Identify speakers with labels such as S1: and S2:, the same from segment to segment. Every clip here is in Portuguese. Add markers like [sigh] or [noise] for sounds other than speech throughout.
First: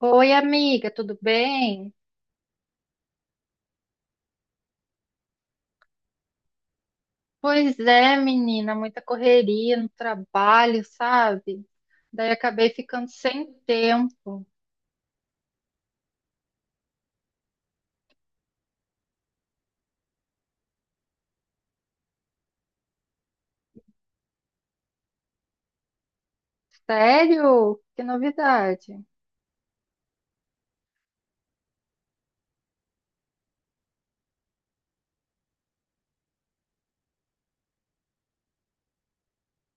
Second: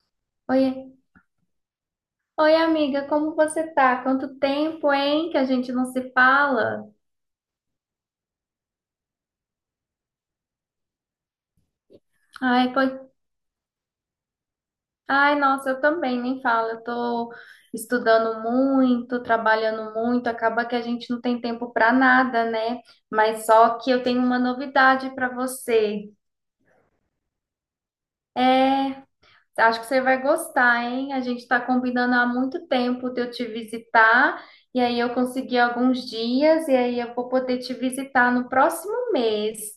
S1: Oi, amiga,
S2: Oi,
S1: tudo bem?
S2: oi amiga, como você tá? Quanto tempo, hein, que a gente não se fala?
S1: Pois é, menina, muita correria no trabalho, sabe? Daí
S2: Ai,
S1: acabei
S2: pois,
S1: ficando sem tempo.
S2: ai, nossa, eu também nem falo. Eu tô estudando muito, trabalhando muito, acaba que a gente não tem tempo pra nada, né? Mas só que eu tenho uma novidade pra você.
S1: Sério? Que novidade.
S2: É,
S1: [gasps]
S2: acho que você vai gostar, hein? A gente tá combinando há muito tempo de eu te visitar. E aí eu consegui alguns dias e aí eu vou poder te visitar no próximo mês.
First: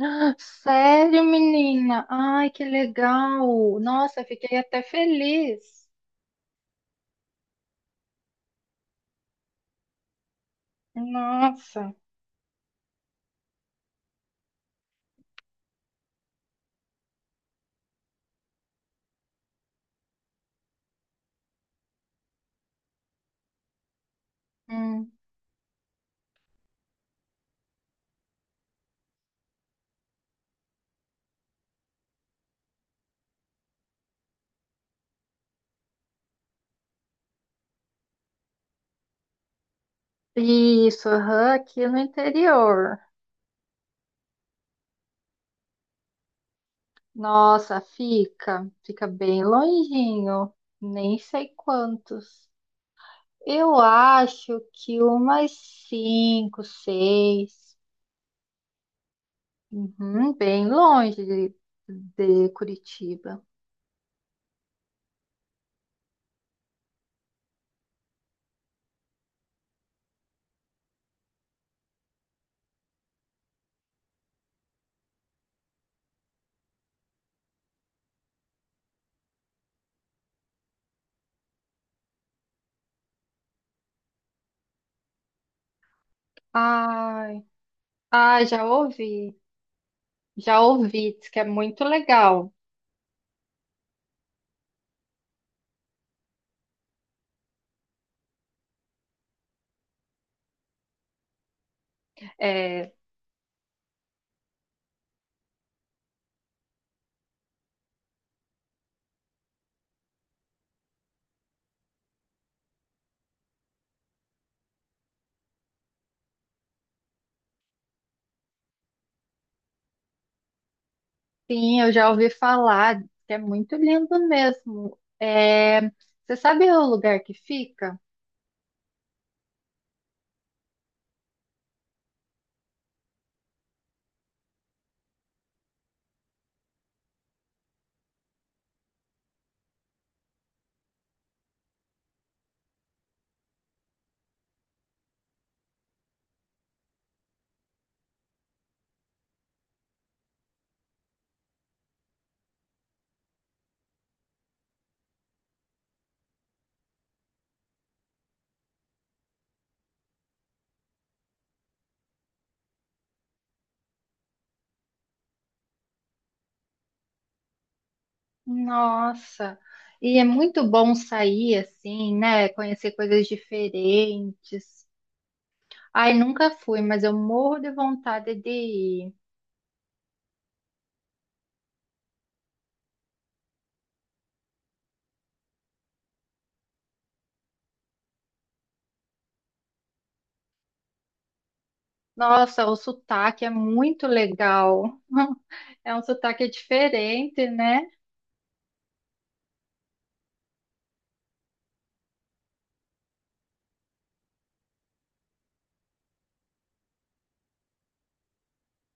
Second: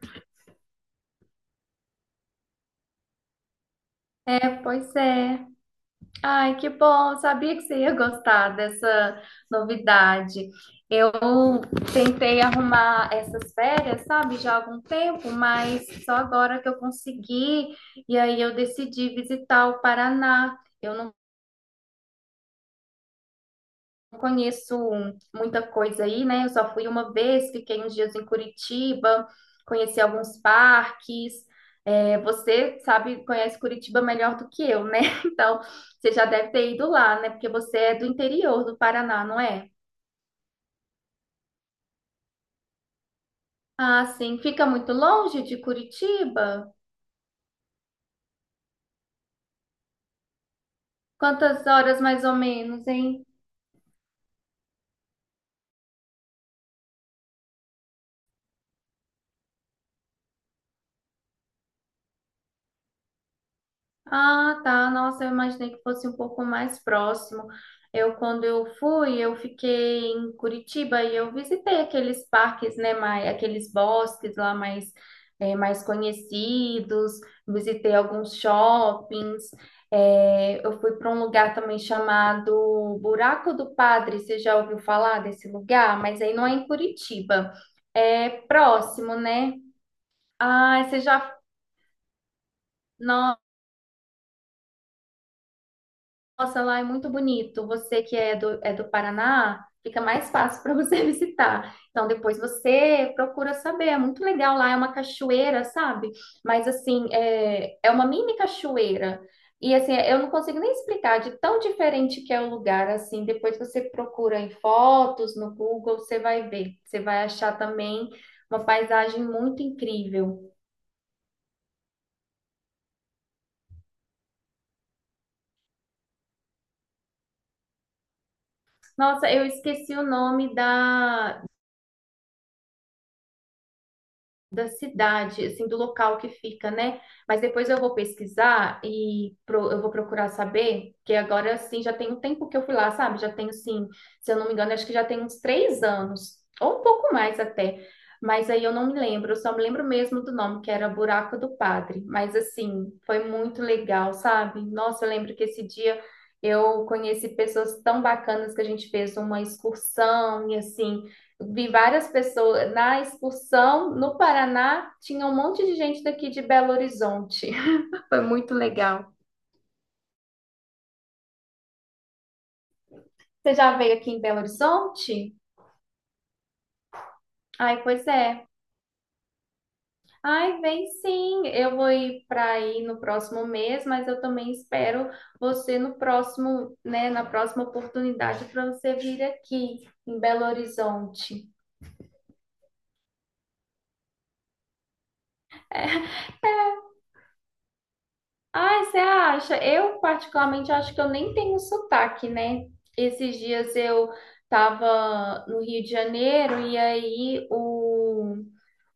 S1: Ah, sério, menina? Ai, que legal. Nossa,
S2: É,
S1: fiquei até
S2: pois é.
S1: feliz.
S2: Ai, que bom! Sabia que você ia gostar dessa novidade. Eu
S1: Nossa.
S2: tentei arrumar essas férias, sabe, já há algum tempo, mas só agora que eu consegui. E aí eu decidi visitar o Paraná. Eu conheço
S1: Hum.
S2: muita coisa aí, né? Eu só fui uma vez, fiquei uns dias em Curitiba, conheci alguns parques. É, você sabe, conhece Curitiba melhor do que eu, né? [laughs] Então, você já deve ter ido lá, né? Porque você é do interior do Paraná, não é?
S1: Isso, aham, aqui no interior.
S2: Ah, sim. Fica muito longe de Curitiba?
S1: Nossa, fica bem longinho. Nem sei
S2: Quantas horas mais ou
S1: quantos.
S2: menos, hein?
S1: Eu acho que umas cinco, seis. Uhum, bem longe de Curitiba.
S2: Ah, tá. Nossa, eu imaginei que fosse um pouco mais próximo. Eu, quando eu fui, eu fiquei em Curitiba e eu visitei aqueles parques, né, mais, aqueles bosques lá mais, mais conhecidos, visitei alguns shoppings. Eu fui para um lugar também chamado Buraco do Padre. Você já ouviu falar desse lugar? Mas aí não é em
S1: Ai,
S2: Curitiba, é
S1: ai, já
S2: próximo,
S1: ouvi.
S2: né?
S1: Já
S2: Ah, você
S1: ouvi, diz
S2: já.
S1: que é muito legal.
S2: Nossa, lá é muito bonito. Você que é do Paraná, fica mais fácil para você [laughs] visitar. Então, depois
S1: É,
S2: você procura saber. É muito legal lá, é uma cachoeira, sabe? Mas, assim, é, é uma mini cachoeira. E, assim, eu não consigo nem explicar de tão diferente que é o lugar, assim. Depois você procura em fotos, no Google, você vai ver. Você vai achar também uma paisagem muito incrível.
S1: sim, eu já ouvi falar, diz que é muito lindo mesmo. É, você sabe o lugar que fica?
S2: Nossa, eu esqueci o nome da, da cidade, assim, do local que fica, né? Mas depois eu vou pesquisar e eu vou procurar saber, que agora, assim, já tem um tempo que eu fui lá, sabe? Já tenho, assim, se eu não me engano, acho que já tem uns 3 anos, ou um pouco mais até. Mas aí eu não me lembro, eu só me lembro mesmo do nome, que era Buraco do Padre. Mas, assim, foi muito legal, sabe? Nossa, eu lembro que esse dia eu conheci pessoas tão bacanas que a gente fez uma excursão e, assim, vi várias pessoas na excursão no Paraná, tinha um monte de gente daqui de Belo Horizonte. [laughs] Foi muito legal.
S1: Nossa, e é muito bom sair assim, né? Conhecer coisas
S2: Você já veio aqui em Belo
S1: diferentes.
S2: Horizonte?
S1: Ai, nunca fui, mas eu morro de
S2: Ai, pois
S1: vontade
S2: é.
S1: de ir.
S2: Ai, vem sim. Eu vou ir para aí no próximo mês, mas eu também espero você no próximo, né, na próxima oportunidade para você vir aqui em Belo Horizonte.
S1: Nossa, o sotaque é muito legal. [laughs] É um sotaque diferente, né?
S2: Ai, você acha? Eu, particularmente, acho que eu nem tenho sotaque, né? Esses dias eu tava no Rio de Janeiro e aí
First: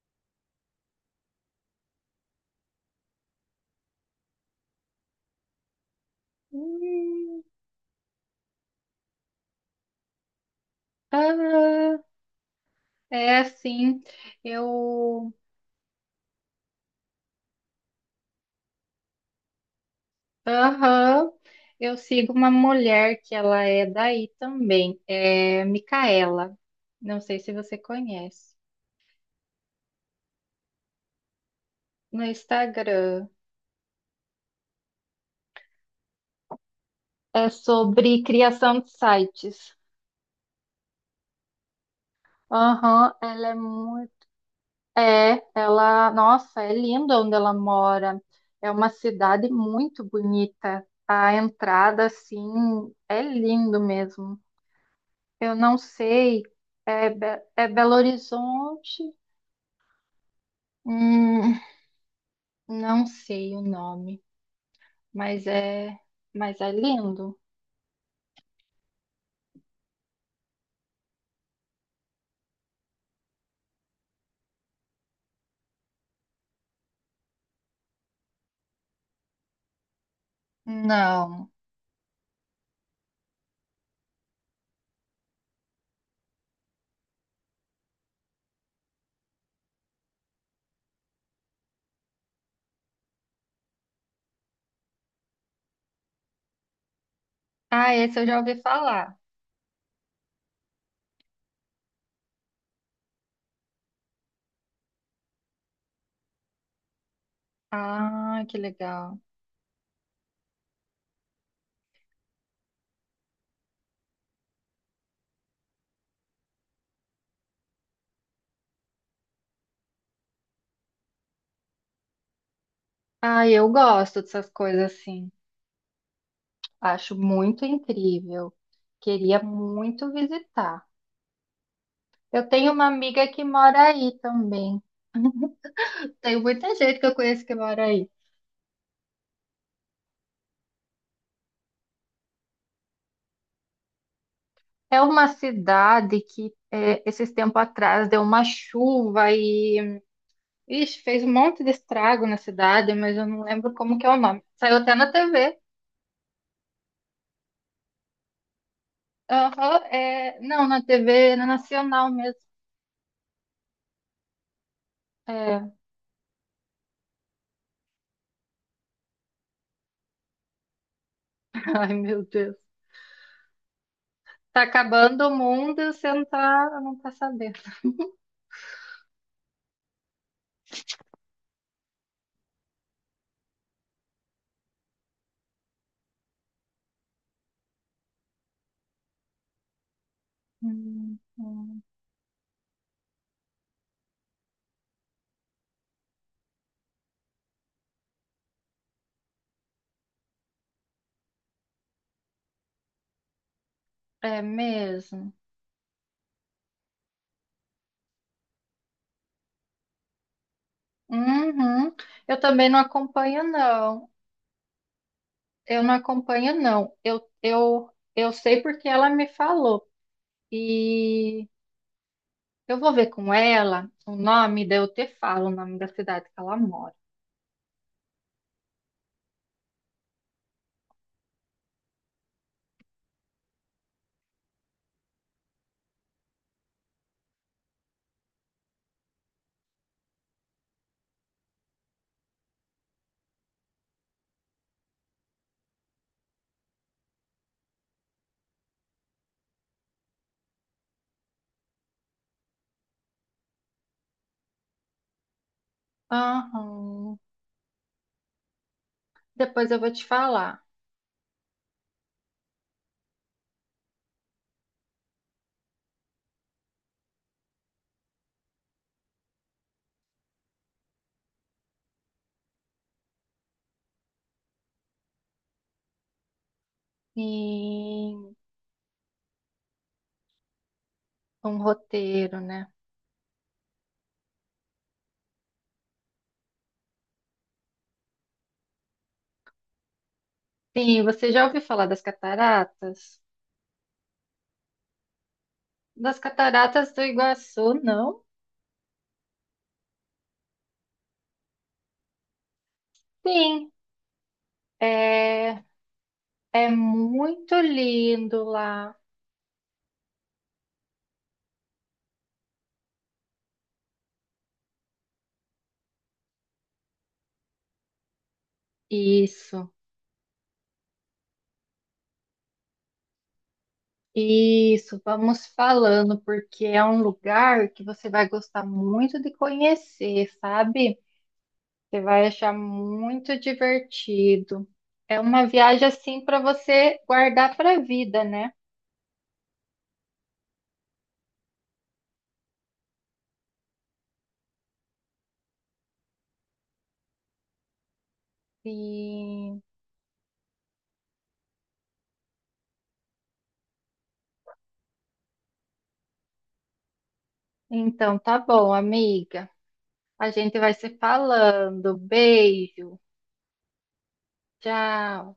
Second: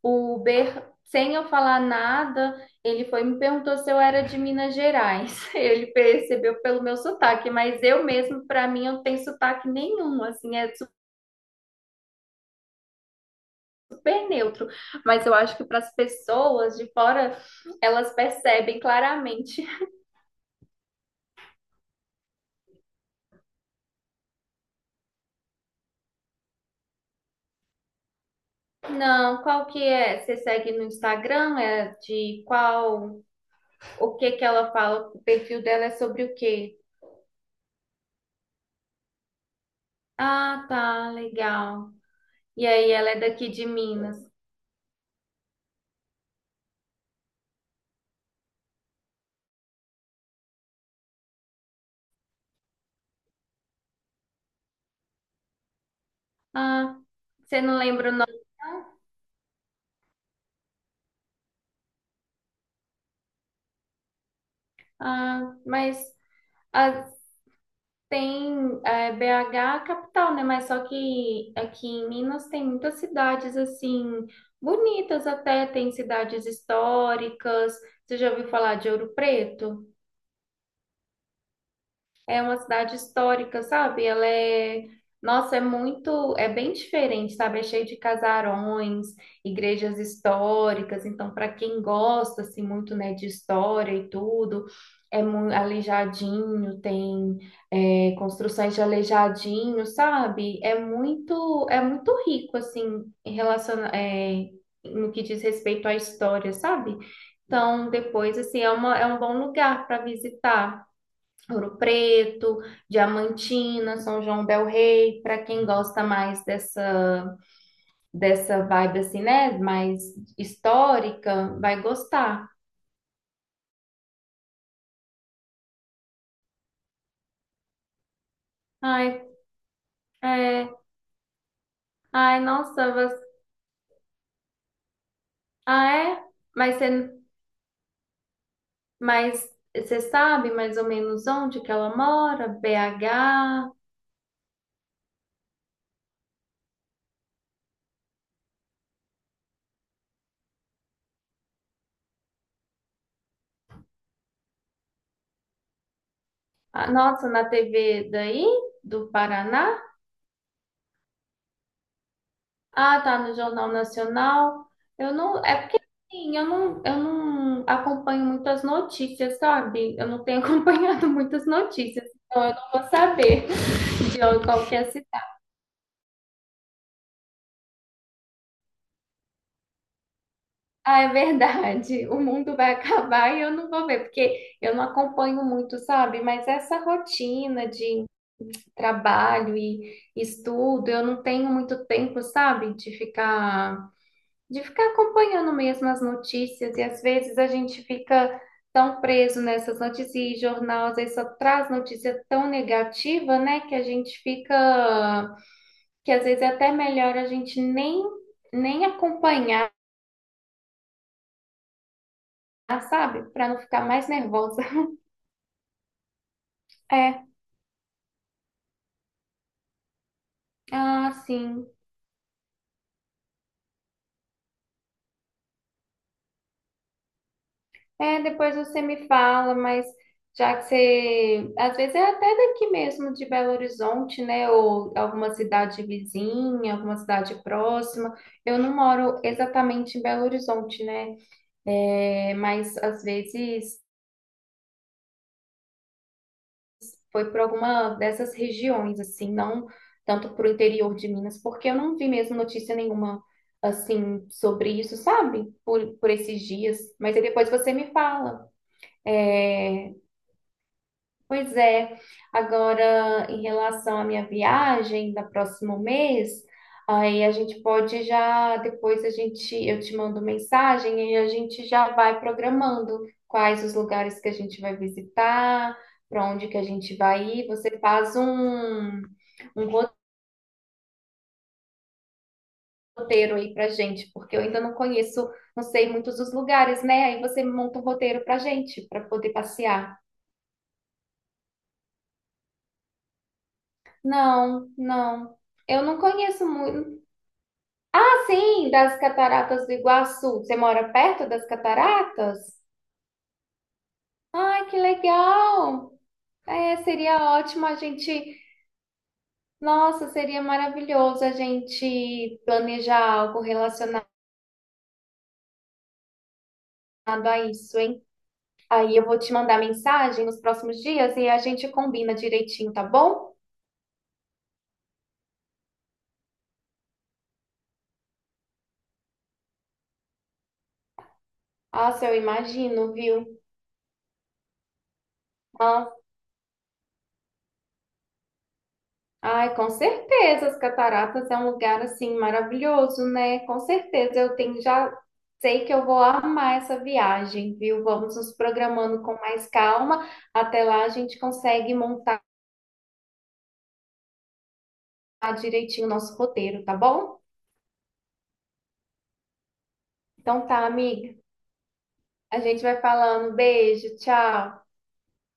S2: o Uber, sem eu falar nada, ele foi e me perguntou se eu era de Minas Gerais. [laughs] Ele percebeu pelo meu
S1: Hum,
S2: sotaque, mas eu mesmo, pra mim, eu não tenho sotaque nenhum, assim, é
S1: aham. É assim,
S2: super neutro. Mas
S1: eu,
S2: eu acho que para as pessoas de fora, elas percebem claramente.
S1: aham, eu sigo uma mulher que ela é daí também, é Micaela. Não sei se você conhece.
S2: Não, qual que é? Você segue no Instagram? É
S1: No
S2: de qual?
S1: Instagram
S2: O que que ela fala? O perfil dela é sobre o quê?
S1: é sobre criação de sites.
S2: Ah, tá, legal. E aí, ela
S1: Aham,
S2: é daqui
S1: ela é
S2: de Minas.
S1: muito. É, ela, nossa, é linda onde ela mora. É uma cidade muito bonita. A entrada, assim, é lindo mesmo. Eu não sei,
S2: Ah,
S1: é, Be-
S2: você
S1: é
S2: não
S1: Belo
S2: lembra o nome?
S1: Horizonte, hum, não sei o nome, mas
S2: Ah,
S1: é,
S2: mas
S1: mas é
S2: ah,
S1: lindo.
S2: tem é, BH a capital, né? Mas só que aqui em Minas tem muitas cidades assim bonitas até, tem cidades históricas. Você já ouviu falar de Ouro Preto?
S1: Não.
S2: É uma cidade histórica, sabe? Ela é, nossa, é muito, é bem diferente, sabe? É cheio de casarões, igrejas históricas, então para quem gosta assim muito, né, de história e tudo, é muito Aleijadinho, tem
S1: Ah,
S2: é,
S1: esse eu já ouvi
S2: construções de
S1: falar.
S2: Aleijadinho, sabe? É muito rico assim em relação, é, no que diz respeito à história, sabe? Então depois
S1: Ah, que
S2: assim é uma, é um
S1: legal.
S2: bom lugar para visitar. Ouro Preto, Diamantina, São João del Rei, para quem gosta mais dessa dessa vibe assim, né, mais histórica, vai gostar.
S1: Ah, eu gosto dessas coisas assim. Acho muito incrível.
S2: Ai,
S1: Queria muito
S2: é,
S1: visitar.
S2: ai,
S1: Eu tenho uma
S2: nossa, você,
S1: amiga que mora aí também.
S2: ah é?
S1: Tem muita
S2: Mas
S1: gente que
S2: você,
S1: eu conheço que mora aí.
S2: mas você sabe mais ou menos onde que ela mora? BH?
S1: É uma cidade que é, esses tempos atrás deu uma chuva e ixi, fez um monte de estrago na cidade, mas eu não lembro como que é o nome. Saiu até na TV.
S2: Ah, nossa, na TV daí do Paraná?
S1: Aham, é, não, na TV nacional mesmo.
S2: Ah, tá, no Jornal Nacional. Eu não, é
S1: É,
S2: porque assim, eu não acompanho muitas notícias, sabe? Eu não tenho [laughs] acompanhado muitas
S1: [laughs] ai,
S2: notícias,
S1: meu
S2: então eu
S1: Deus.
S2: não vou saber de
S1: Tá
S2: qualquer cidade.
S1: acabando o mundo e você não tá, não tá sabendo.
S2: Ah, é verdade. O mundo vai acabar e eu não vou ver, porque eu não acompanho muito, sabe? Mas essa rotina de trabalho e estudo, eu
S1: Hum,
S2: não tenho
S1: hum.
S2: muito tempo, sabe? De ficar acompanhando mesmo as notícias, e às vezes a gente fica tão preso nessas notícias, e jornal às vezes só traz notícia tão negativa, né, que a gente
S1: É mesmo.
S2: fica, que às vezes é até melhor a gente nem, nem acompanhar,
S1: Uhum. Eu também não
S2: sabe,
S1: acompanho,
S2: para não ficar mais
S1: não.
S2: nervosa.
S1: Eu não acompanho, não.
S2: É,
S1: Eu sei porque ela me falou.
S2: ah,
S1: E
S2: sim.
S1: eu vou ver com ela o nome, daí eu te falo o nome da cidade que ela mora.
S2: É, depois você me fala, mas já que você, às vezes é até daqui mesmo de Belo Horizonte, né, ou alguma cidade vizinha, alguma cidade próxima. Eu não moro exatamente em Belo Horizonte, né, é, mas às vezes foi para alguma dessas regiões, assim, não tanto para o interior de Minas, porque eu não vi mesmo notícia nenhuma, assim, sobre isso, sabe, por esses dias. Mas
S1: Aham.
S2: aí depois você me fala.
S1: Depois eu vou
S2: É,
S1: te falar.
S2: pois é, agora em relação à minha viagem da próximo mês, aí a gente pode já, depois a gente, eu te mando mensagem e a gente já vai programando quais os lugares que a gente vai visitar, para onde que a gente vai ir. Você faz
S1: Sim,
S2: um, um
S1: um roteiro, né?
S2: roteiro aí pra gente, porque eu ainda não conheço, não sei muitos dos lugares, né? Aí você monta um roteiro pra gente, para poder passear.
S1: Sim, você já ouviu falar das cataratas?
S2: Não, não. Eu não
S1: Das
S2: conheço
S1: Cataratas do
S2: muito,
S1: Iguaçu, não?
S2: assim, das Cataratas do Iguaçu. Você mora perto das cataratas?
S1: Sim,
S2: Ai, que
S1: é,
S2: legal!
S1: é
S2: É, seria
S1: muito
S2: ótimo a gente.
S1: lindo lá.
S2: Nossa, seria maravilhoso a gente planejar algo relacionado a isso, hein? Aí eu vou te mandar
S1: Isso.
S2: mensagem nos próximos dias e a gente combina direitinho, tá bom?
S1: Isso, vamos falando, porque é um lugar que você vai gostar muito de conhecer, sabe? Você
S2: Nossa, eu
S1: vai achar
S2: imagino,
S1: muito
S2: viu?
S1: divertido. É uma viagem assim para você guardar para a vida, né?
S2: Ai, com certeza, as cataratas é um lugar assim maravilhoso, né? Com certeza, eu tenho já sei que eu vou amar essa viagem, viu? Vamos nos programando com mais
S1: E
S2: calma. Até lá a gente consegue montar direitinho o nosso roteiro, tá bom?
S1: então tá bom, amiga. A
S2: Então
S1: gente
S2: tá,
S1: vai se
S2: amiga.
S1: falando.
S2: A gente vai
S1: Beijo.
S2: falando. Beijo, tchau.
S1: Tchau.